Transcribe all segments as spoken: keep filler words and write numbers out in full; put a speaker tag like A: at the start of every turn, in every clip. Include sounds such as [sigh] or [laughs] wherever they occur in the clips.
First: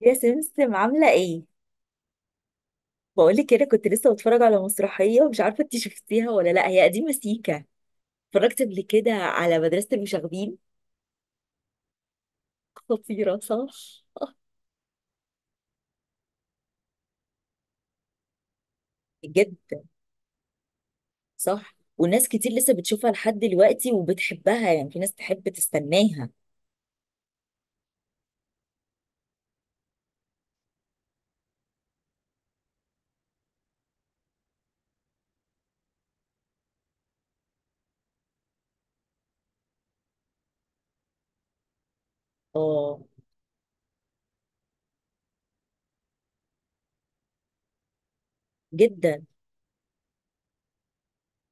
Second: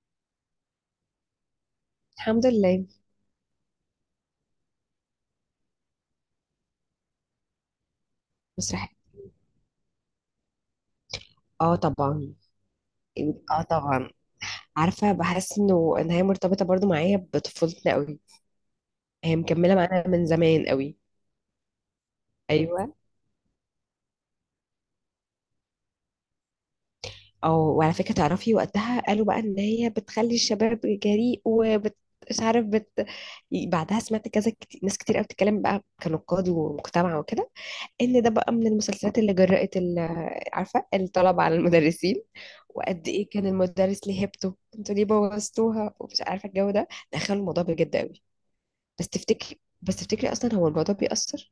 A: يا سمسم، عاملة ايه؟
B: الحمد لله.
A: بقولك كده، كنت لسه بتفرج على مسرحية ومش عارفة انت شفتيها ولا لا. هي قديمة سيكا. اتفرجت قبل
B: مسرحية.
A: كده على مدرسة المشاغبين.
B: اه طبعا.
A: [laughs] خطيرة،
B: اه
A: صح؟
B: طبعا. عارفة، بحس انه ان هي مرتبطة برضو معايا بطفولتنا قوي. هي مكملة
A: جدا.
B: معانا من زمان قوي.
A: صح، وناس كتير لسه
B: ايوه.
A: بتشوفها لحد دلوقتي وبتحبها، يعني في ناس تحب تستناها.
B: او وعلى فكرة تعرفي وقتها قالوا بقى ان هي بتخلي الشباب جريء وبت مش عارف بت... بعدها سمعت كذا كتير. ناس كتير قوي بتتكلم بقى كنقاد ومجتمع وكده، ان ده بقى من المسلسلات اللي جرأت ال- عارفه، الطلبه على المدرسين،
A: اه،
B: وقد ايه كان المدرس ليه هيبته، انتوا ليه بوظتوها، ومش عارفه الجو ده. دخلوا الموضوع بجد قوي. بس
A: جدا.
B: تفتكري بس تفتكري اصلا هو الموضوع بيأثر؟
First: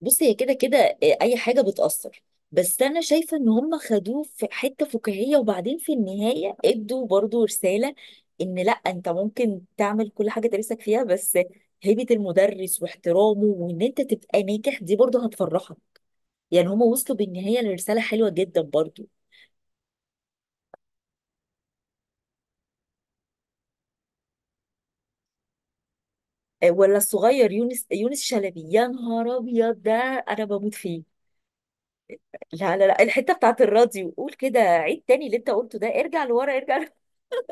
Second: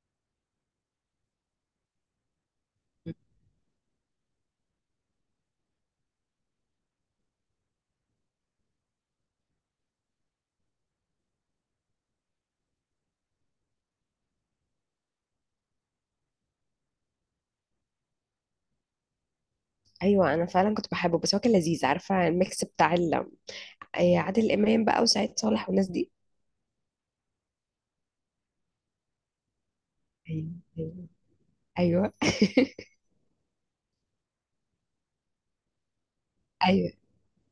A: بص هي كده كده. آه، اي حاجه بتاثر. بس انا شايفه ان هم خدوه في حته فكاهيه، وبعدين في النهايه ادوا برضو رساله ان لا، انت ممكن تعمل كل حاجه نفسك فيها، بس هيبه المدرس واحترامه وان انت تبقى ناجح دي برضو هتفرحك. يعني هم وصلوا بالنهايه لرساله حلوه جدا برضو.
B: ايوه، انا فعلا كنت بحبه، بس هو كان لذيذ. عارفه الميكس بتاع ال- أي عادل امام بقى وسعيد صالح والناس دي.
A: آه، ولا الصغير يونس يونس شلبي؟ يا نهار ابيض ده! انا
B: ايوه،
A: بموت فيه.
B: ايوه،
A: لا لا لا، الحته بتاعت الراديو، قول كده عيد تاني اللي انت قلته ده. ارجع لورا، ارجع لورا.
B: ايوه.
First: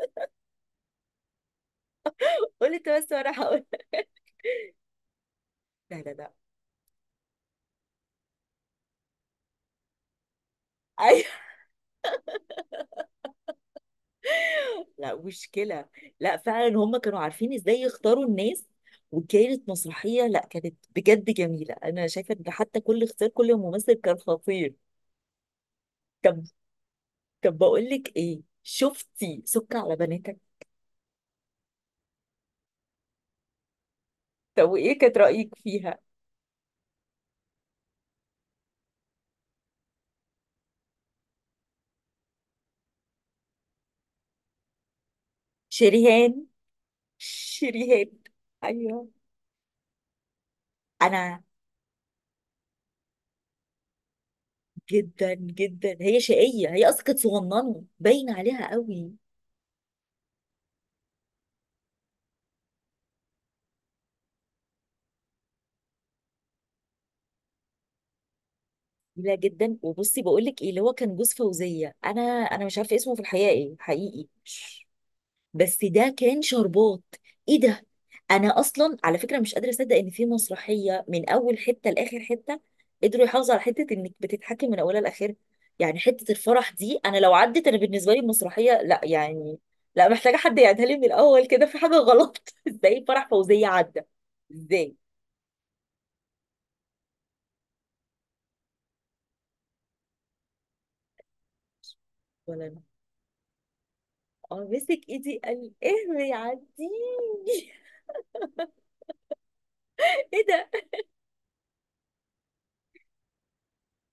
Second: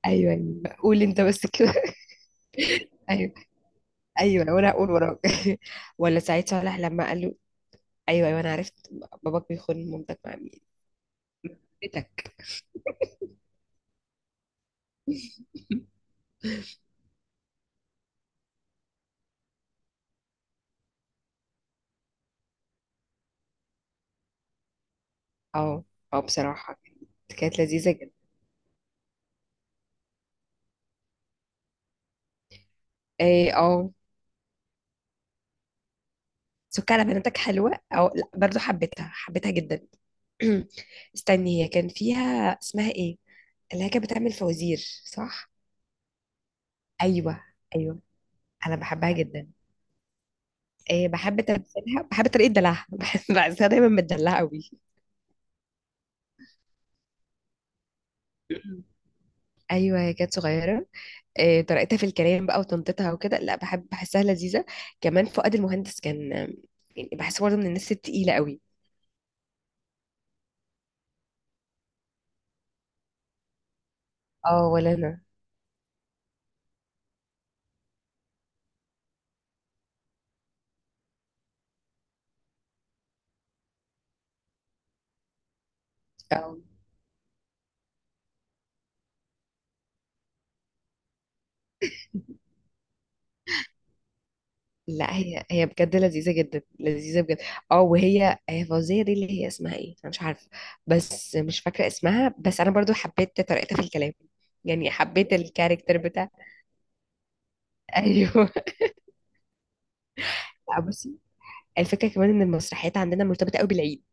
B: ايوه، أيوة. قول انت بس كده. [laughs]
A: [laughs] قول انت بس
B: ايوه،
A: وانا هقول.
B: ايوه، وانا هقول وراك. [laughs]
A: لا لا
B: ولا
A: لا.
B: سعيد صالح لما قال له ايوه، ايوه انا عرفت. باباك بيخون مامتك مع مين؟
A: ايوه.
B: بيتك.
A: [laughs] لا مشكله. لا فعلا، هم كانوا عارفين ازاي يختاروا الناس. وكانت مسرحيه، لا، كانت بجد جميله. انا شايفه ان حتى كل اختيار، كل ممثل كان خطير.
B: اه، اه،
A: طب.
B: بصراحه كانت
A: طب
B: كانت
A: بقول
B: لذيذه جدا.
A: لك ايه، شفتي سك على بناتك؟
B: ايه، اه.
A: طب وايه كانت رايك فيها؟
B: سك على بناتك حلوه او لا؟ برضو حبيتها حبيتها جدا. [clears throat] استني، هي كان فيها، اسمها ايه اللي هي كانت بتعمل فوازير؟ صح.
A: شريهان.
B: ايوه. ايوه،
A: شريهان.
B: انا
A: ايوه.
B: بحبها جدا. إيه، بحب
A: انا
B: تمثيلها، بحب طريقه دلعها. [laughs] بحس بحسها دايما متدلعه قوي.
A: جدا جدا. هي شقيه، هي اصلا كانت صغننه باين عليها
B: [clears throat]
A: قوي.
B: ايوه، هي كانت صغيره. آه، طريقتها في الكلام بقى وطنطتها وكده، لا بحب، بحسها لذيذة. كمان فؤاد المهندس كان، آه، يعني بحسه برضه من الناس التقيلة قوي.
A: جميلة جدا. وبصي بقول لك ايه، اللي هو كان جوز فوزية، انا انا مش عارفة اسمه في الحقيقة ايه حقيقي،
B: اه،
A: مش-
B: ولا انا.
A: بس ده كان شربات. ايه ده! انا اصلا على فكرة مش قادرة اصدق ان في مسرحية من اول حتة لاخر حتة قدروا يحافظوا على حتة انك بتتحكم من اولها لاخرها. يعني حتة
B: اه،
A: الفرح دي، انا لو عدت، انا بالنسبة لي المسرحية لا يعني، لا، محتاجة حد يعيدها لي من الاول. كده في حاجة غلط. [laughs] ازاي فرح فوزية عدى؟ ازاي؟
B: لا هي هي بجد لذيذة جدا، لذيذة بجد. اه، وهي هي فوزية دي اللي هي اسمها ايه، انا مش عارفة. بس مش فاكرة اسمها، بس
A: ولا
B: انا
A: انا.
B: برضو حبيت طريقتها في الكلام.
A: اه،
B: يعني
A: مسك
B: حبيت
A: ايدي قال
B: الكاركتر بتاع.
A: اهري عديني. [laughs]
B: [laughs] ايوه.
A: ايه ده!
B: لا، بصي، الفكرة كمان ان المسرحيات عندنا مرتبطة قوي بالعيد،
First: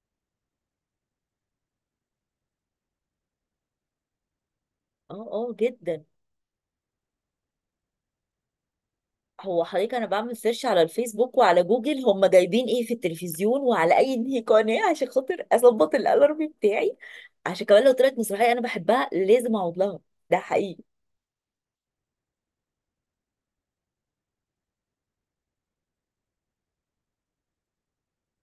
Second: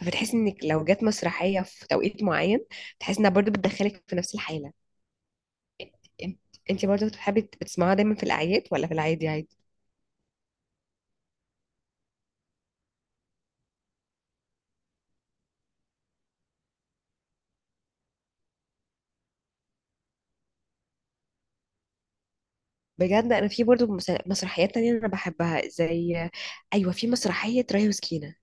B: فبتحس انك لو جت مسرحية في توقيت معين، تحس انها برضو بتدخلك في نفس الحالة.
A: اه اه، جدا.
B: انت انت برضه بتحبي بتسمعها دايما في الاعياد ولا في العادي عادي؟
A: هو حضرتك، انا بعمل سيرش على الفيسبوك وعلى جوجل هم جايبين ايه في التلفزيون وعلى اي [laughs] إنهي قناه، عشان خاطر اظبط الالارم بتاعي. عشان كمان لو طلعت مسرحيه انا بحبها لازم اقعد لها. ده حقيقي.
B: بجد انا في برضه مس- مسرحيات تانية انا بحبها، زي، ايوه، في مسرحية ريا وسكينة.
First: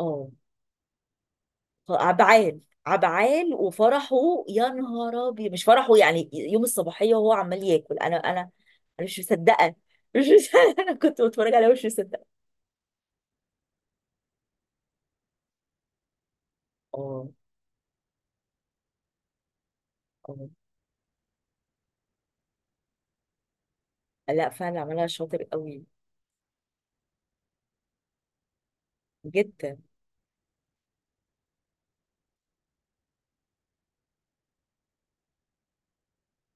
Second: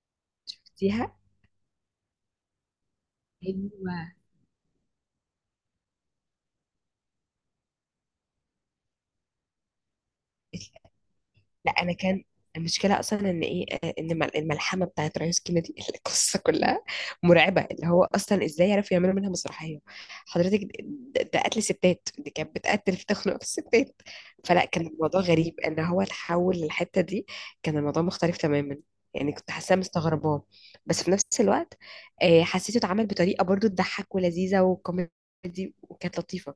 A: اه.
B: شفتيها؟
A: ف- عبعال. عبعال
B: ايوه.
A: وفرحه. يا نهار ابيض! مش فرحه؟ يعني يوم الصباحيه وهو عمال ياكل، انا انا انا مش مصدقه. مش مصدقه. [laughs] انا كنت بتفرج عليها
B: لا
A: مش
B: انا كان،
A: مصدقه.
B: المشكله اصلا ان ايه، آه، ان الم- الملحمه بتاعت رئيس كندي، [laughs] القصه كلها
A: اه
B: مرعبه، اللي هو اصلا ازاي عرفوا يعملوا منها مسرحيه؟ حضرتك،
A: اه.
B: ده ده قتل ستات، دي كانت بتقتل في، تخنق في الستات.
A: لا
B: فلا
A: فعلا،
B: كان
A: عملها
B: الموضوع
A: شاطر
B: غريب ان
A: قوي.
B: هو تحول للحته دي، كان الموضوع مختلف تماما، يعني كنت
A: جدا.
B: حاساه مستغرباه. بس في نفس الوقت، آه، حسيته اتعمل بطريقه برضو تضحك، ولذيذه وكوميدي وكانت لطيفه،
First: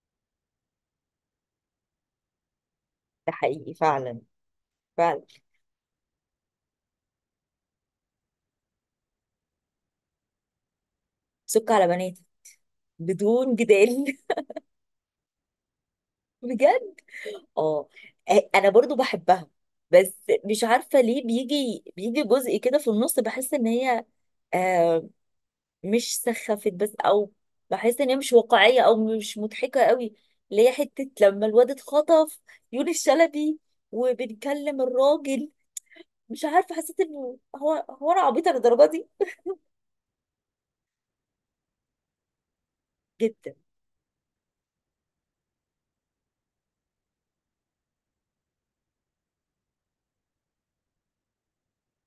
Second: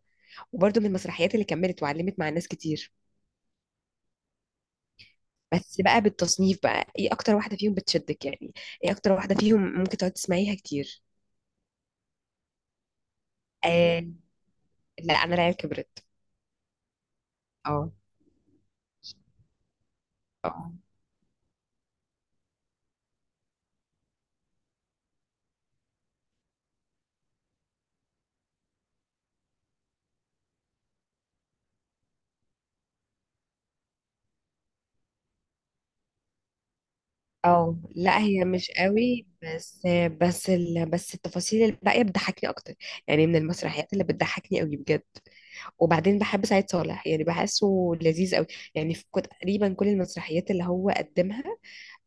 B: وبرضو من المسرحيات اللي كملت وعلمت مع الناس كتير.
A: ده حقيقي. فعلا. فعلا.
B: بس بقى بالتصنيف بقى، ايه اكتر واحده فيهم بتشدك يعني؟ ايه اكتر واحده فيهم ممكن تقعد تسمعيها كتير؟
A: سك على بنات، بدون
B: آه.
A: جدال. [laughs]
B: لا، انا العيال كبرت.
A: بجد. اه.
B: اه.
A: انا برضو بحبها، بس مش
B: اه.
A: عارفة ليه بيجي بيجي جزء كده في النص بحس ان هي آه مش سخفت بس، او بحس ان هي مش واقعية او مش مضحكة قوي. اللي هي حتة لما الواد اتخطف، يونس الشلبي، وبنكلم الراجل. مش عارفة، حسيت انه
B: اه،
A: هو هو
B: لا
A: انا
B: هي
A: عبيطة
B: مش
A: للدرجة
B: قوي، بس بس ال... بس التفاصيل الباقيه بتضحكني اكتر، يعني من
A: دي.
B: المسرحيات اللي بتضحكني قوي بجد. وبعدين بحب سعيد صالح، يعني بحسه لذيذ قوي، يعني في كو- تقريبا كل المسرحيات اللي هو قدمها،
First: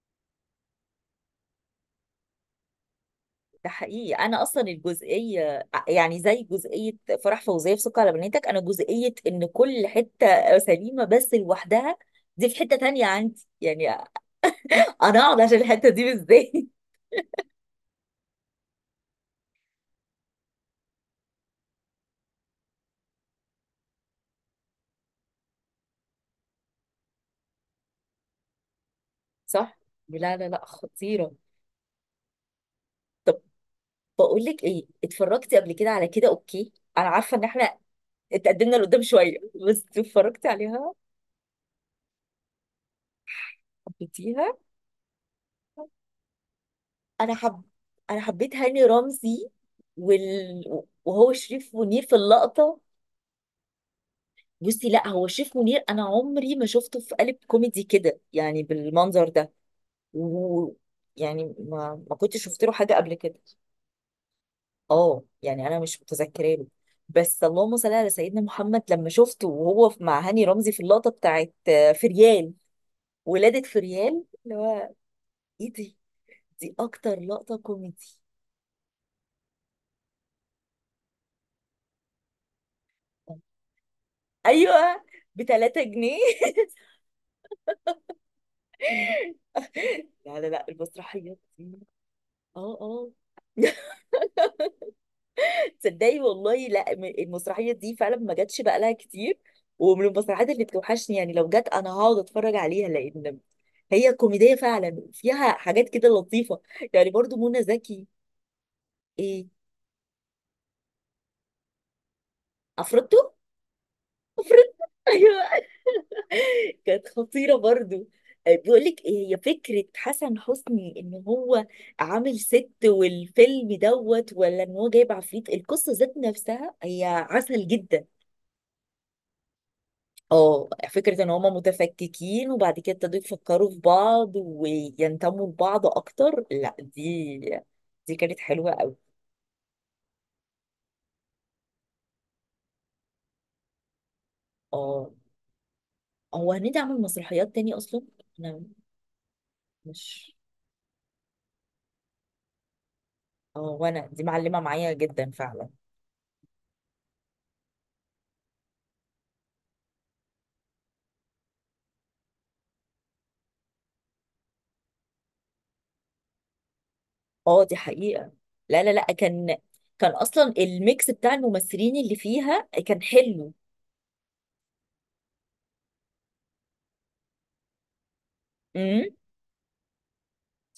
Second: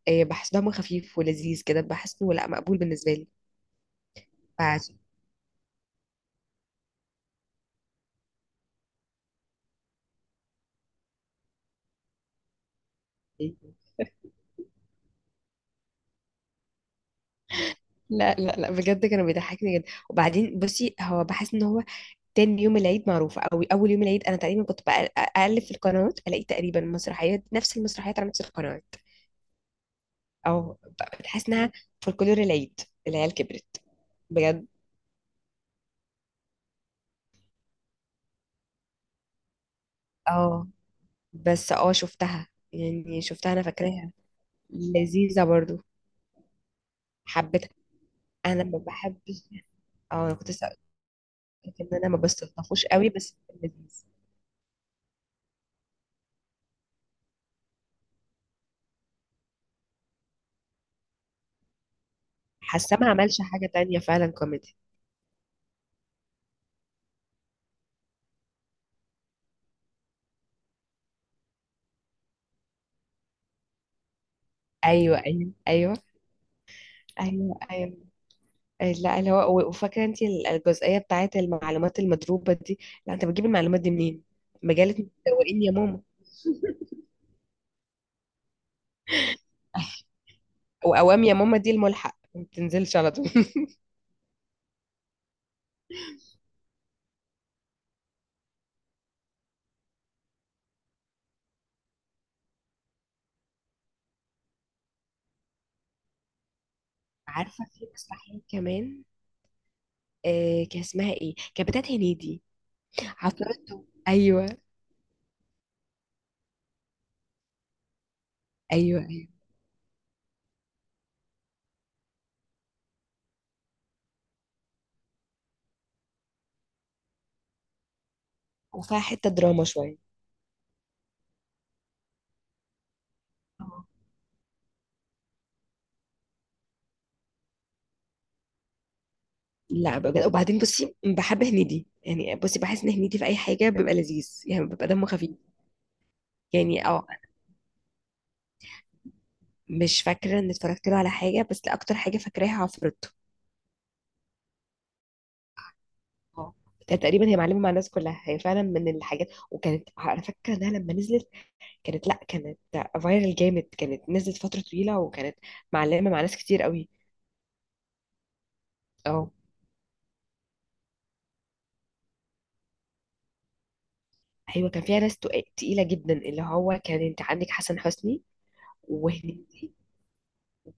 B: آه، بحس دمه خفيف ولذيذ كده، بحسه لا، مقبول بالنسبه لي.
A: ده حقيقي. انا اصلا
B: فعشان-
A: الجزئيه يعني زي جزئيه فرح فوزيه في سكر على بناتك، انا جزئيه ان كل حته سليمه بس لوحدها. دي في حته تانية عندي، يعني انا اقعد عشان الحته دي؟ ازاي؟ [laughs]
B: لا، لا، لا، بجد كانوا بيضحكني جدا. وبعدين بصي، هو بحس ان هو تاني يوم العيد معروف، او اول يوم العيد انا تقريبا كنت بقل- اقلب في القنوات، الاقي تقريبا مسرحيات، نفس المسرحيات على نفس القنوات.
A: صح. لا لا
B: او
A: لا،
B: ب-
A: خطيره.
B: بتحس انها فولكلور العيد. العيال
A: طب
B: كبرت.
A: بقول لك
B: بجد.
A: ايه، اتفرجتي قبل كده على كده؟ اوكي. انا عارفه ان احنا اتقدمنا لقدام شويه، بس اتفرجتي
B: اه.
A: عليها؟
B: بس اه شفتها، يعني شفتها، انا فاكراها،
A: حبيتيها؟
B: لذيذة برضو.
A: انا حب،
B: حبيتها.
A: انا حبيت
B: انا ما
A: هاني
B: بحبش.
A: رمزي.
B: اه، انا كنت
A: وال...
B: لسه
A: وهو شريف
B: قلت ان
A: منير
B: انا
A: في
B: ما
A: اللقطه.
B: بستلطفوش قوي، بس كان لذيذ.
A: بصي، لا، هو شريف منير انا عمري ما شفته في قالب كوميدي كده، يعني بالمنظر ده. و، يعني ما ما كنتش شفت له حاجه
B: حاسه ما
A: قبل كده.
B: عملش حاجة تانية فعلا كوميدي.
A: اه، يعني انا مش متذكراه له. بس اللهم صل على سيدنا محمد لما شفته وهو في- مع هاني رمزي في اللقطه بتاعت آه، فريال. ولاده فريال اللي هو،
B: ايوه، ايوه،
A: ايه دي!
B: ايوه،
A: دي اكتر لقطه
B: ايوه، ايوه.
A: كوميدي.
B: لا، اللي هو وفاكره انت الجزئيه بتاعت المعلومات المضروبه دي، لا انت بتجيب المعلومات دي منين؟ مجله
A: ايوه، ب
B: متسوقين يا
A: 3
B: ماما.
A: جنيه [laughs] لا لا لا،
B: [laughs] واوام يا
A: المسرحيات
B: ماما، دي
A: دي.
B: الملحق ما
A: اه
B: بتنزلش
A: اه.
B: على طول. [laughs]
A: [laughs] تصدقي والله، لا م- المسرحيه دي فعلا ما جاتش بقى لها كتير، ومن المسرحيات اللي بتوحشني. يعني لو جت انا هقعد اتفرج عليها، لان هي كوميديه فعلا فيها حاجات كده لطيفه. يعني برضو منى
B: عارفه في
A: زكي.
B: مسرحيه كمان،
A: ايه،
B: آه، كان اسمها ايه، كانت بتاعت هنيدي.
A: افرطتو.
B: عفروتو، ايوه.
A: افرطتو. [laughs] ايوه، كانت خطيره برضو. آه، بيقول
B: ايوه،
A: لك
B: ايوه.
A: ايه، هي فكره حسن حسني ان هو عامل ست والفيلم دوت ولا ان هو جايب عفريت؟ القصه ذات نفسها هي عسل جدا.
B: وفيها حته دراما شويه.
A: اه، فكرة ان هما متفككين وبعد كده ابتدوا يفكروا في
B: آه.
A: بعض وينتموا لبعض اكتر، لا دي، دي كانت حلوة قوي.
B: لا بجد، وبعدين بصي، بحب هنيدي، يعني بصي بحس ان هنيدي في اي حاجه بيبقى لذيذ، يعني بيبقى دمه
A: اه.
B: خفيف.
A: هو هنيدي
B: يعني
A: عمل
B: اه
A: مسرحيات تاني اصلا؟ انا
B: مش
A: مش.
B: فاكرة ان اتفرجت له على حاجة، بس اكتر حاجة فاكراها عفروتو.
A: اه وانا دي معلمة معايا جدا فعلا.
B: اه. ده تقريبا هي معلمة مع الناس كلها، هي فعلا من الحاجات. وكانت على فكرة انها لما نزلت كانت، لا، كانت فايرال جامد، كانت نزلت فترة طويلة، وكانت معلمة مع ناس كتير قوي.
A: اه دي حقيقة. لا لا لا،
B: اه.
A: كان، كان اصلا الميكس بتاع الممثلين اللي فيها كان حلو.
B: ايوه، كان فيها ناس تق- تقيلة جدا، اللي هو كان انت عندك حسن حسني،
A: امم.
B: وهنيدي،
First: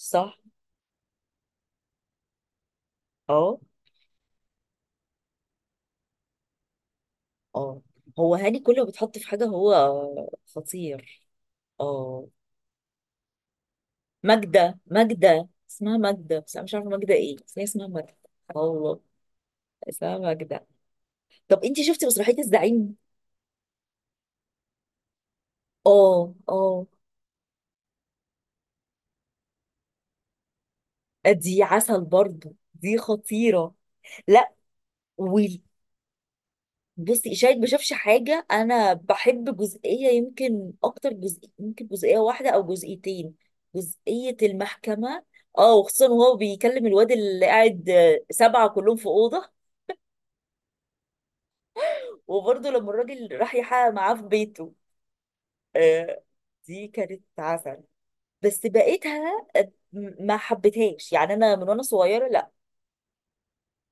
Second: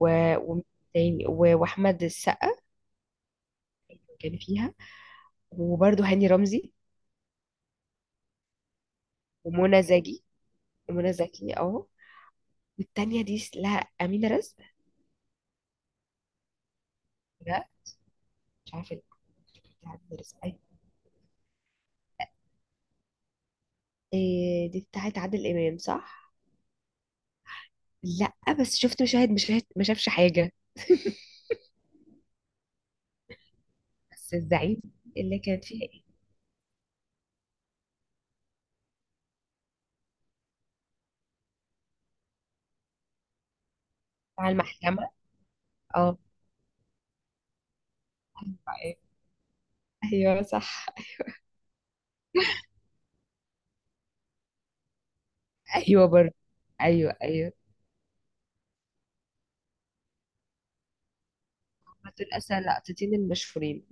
B: و... و... تاني، و... واحمد السقا،
A: اه
B: كان فيها، وبرده هاني رمزي،
A: اه. هو هاني كل ما بيتحط في حاجة
B: ومنى
A: هو
B: زكي. ومنى
A: خطير.
B: زكي، اه.
A: اه.
B: والتانية دي، لا، أمينة رزق.
A: ماجدة، ماجدة اسمها ماجدة، بس انا مش عارفة ماجدة ايه، بس هي
B: لا
A: اسمها ماجدة.
B: مش عارفه
A: الله.
B: دي، بتاعت
A: اسمها
B: مدرسة أي؟
A: ماجدة. طب انتي شفتي مسرحية الزعيم؟
B: إيه دي بتاعت عادل إمام،
A: اه
B: صح؟
A: اه.
B: لأ. بس شفت مشاهد، مشاهد ما شافش حاجة. [laughs]
A: دي عسل برضو، دي خطيرة.
B: بس
A: لا.
B: الزعيم، اللي كان
A: وال-
B: فيها إيه؟
A: بصي، شاهد ما شافش حاجة، انا بحب جزئية، يمكن اكتر جزء، يمكن جزئية واحدة او جزئيتين. جزئية
B: بتاع المحكمة.
A: المحكمة. اه، وخصوصا
B: اه،
A: وهو بيكلم الواد اللي قاعد، آه، سبعة كلهم في أوضة.
B: أيوه، صح.
A: وبرضه لما الراجل راح يحقق معاه في بيته.
B: أيوه
A: آه،
B: برضه.
A: دي
B: أيوه،
A: كانت
B: أيوه،
A: عسل. بس بقيتها، آه، م- ما حبيتهاش، يعني انا من وانا
B: هما
A: صغيره
B: دول
A: لا.
B: أصلا لقطتين المشهورين،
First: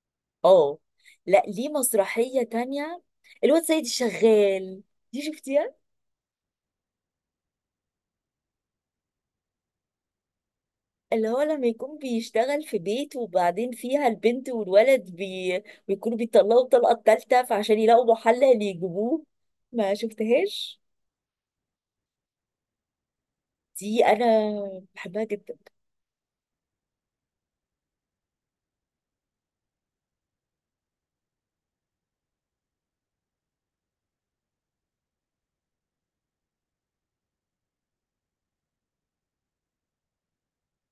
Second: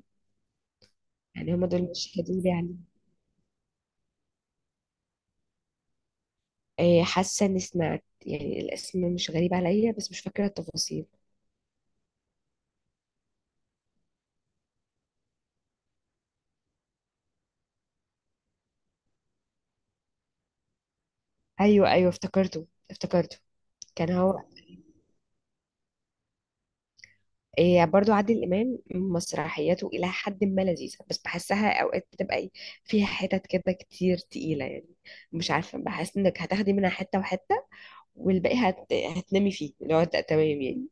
A: اه. لا
B: يعني هما
A: ليه،
B: دول مشهدين
A: مسرحيه
B: لي عليهم.
A: تانية، الواد سيد الشغال، دي شفتيها؟
B: إيه، حاسة إني سمعت، يعني الاسم مش غريب عليا، بس مش فاكرة التفاصيل.
A: اللي هو لما يكون بيشتغل في بيت، وبعدين فيها البنت والولد بي... بيكونوا بيطلعوا الطلقه التالتة، فعشان يلاقوا محل يجيبوه. ما شفتهاش.
B: أيوه، أيوه، افتكرته افتكرته.
A: دي
B: كان
A: انا
B: هو،
A: بحبها جدا.
B: إيه، برضو عادل إمام مسرحياته إلى حد ما لذيذة، بس بحسها أوقات بتبقى إيه، فيها حتت كده كتير تقيلة يعني. مش عارفة، بحس إنك هتاخدي منها حتة وحتة، والباقي هت... هتنامي فيه، اللي هو ت- تمام يعني.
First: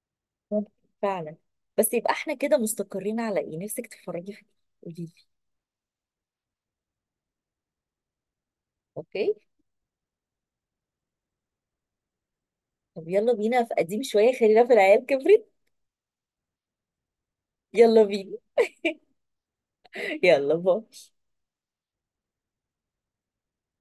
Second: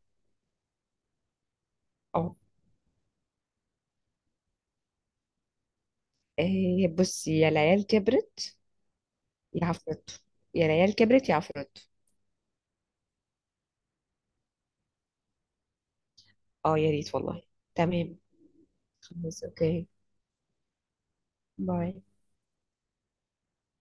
A: ممكن. فعلا. بس يبقى احنا
B: أه.
A: كده مستقرين على ايه؟ نفسك تتفرجي في ايه؟ قوليلي.
B: إيه بصي، يا العيال كبرت،
A: اوكي.
B: يا عفروتو. يا العيال كبرت يا عفروتو.
A: طب يلا بينا في قديم شوية، خلينا في العيال كبرت.
B: أه يا ريت والله.
A: يلا
B: تمام.
A: بينا.
B: خلاص، أوكي.
A: يلا باي.
B: باي.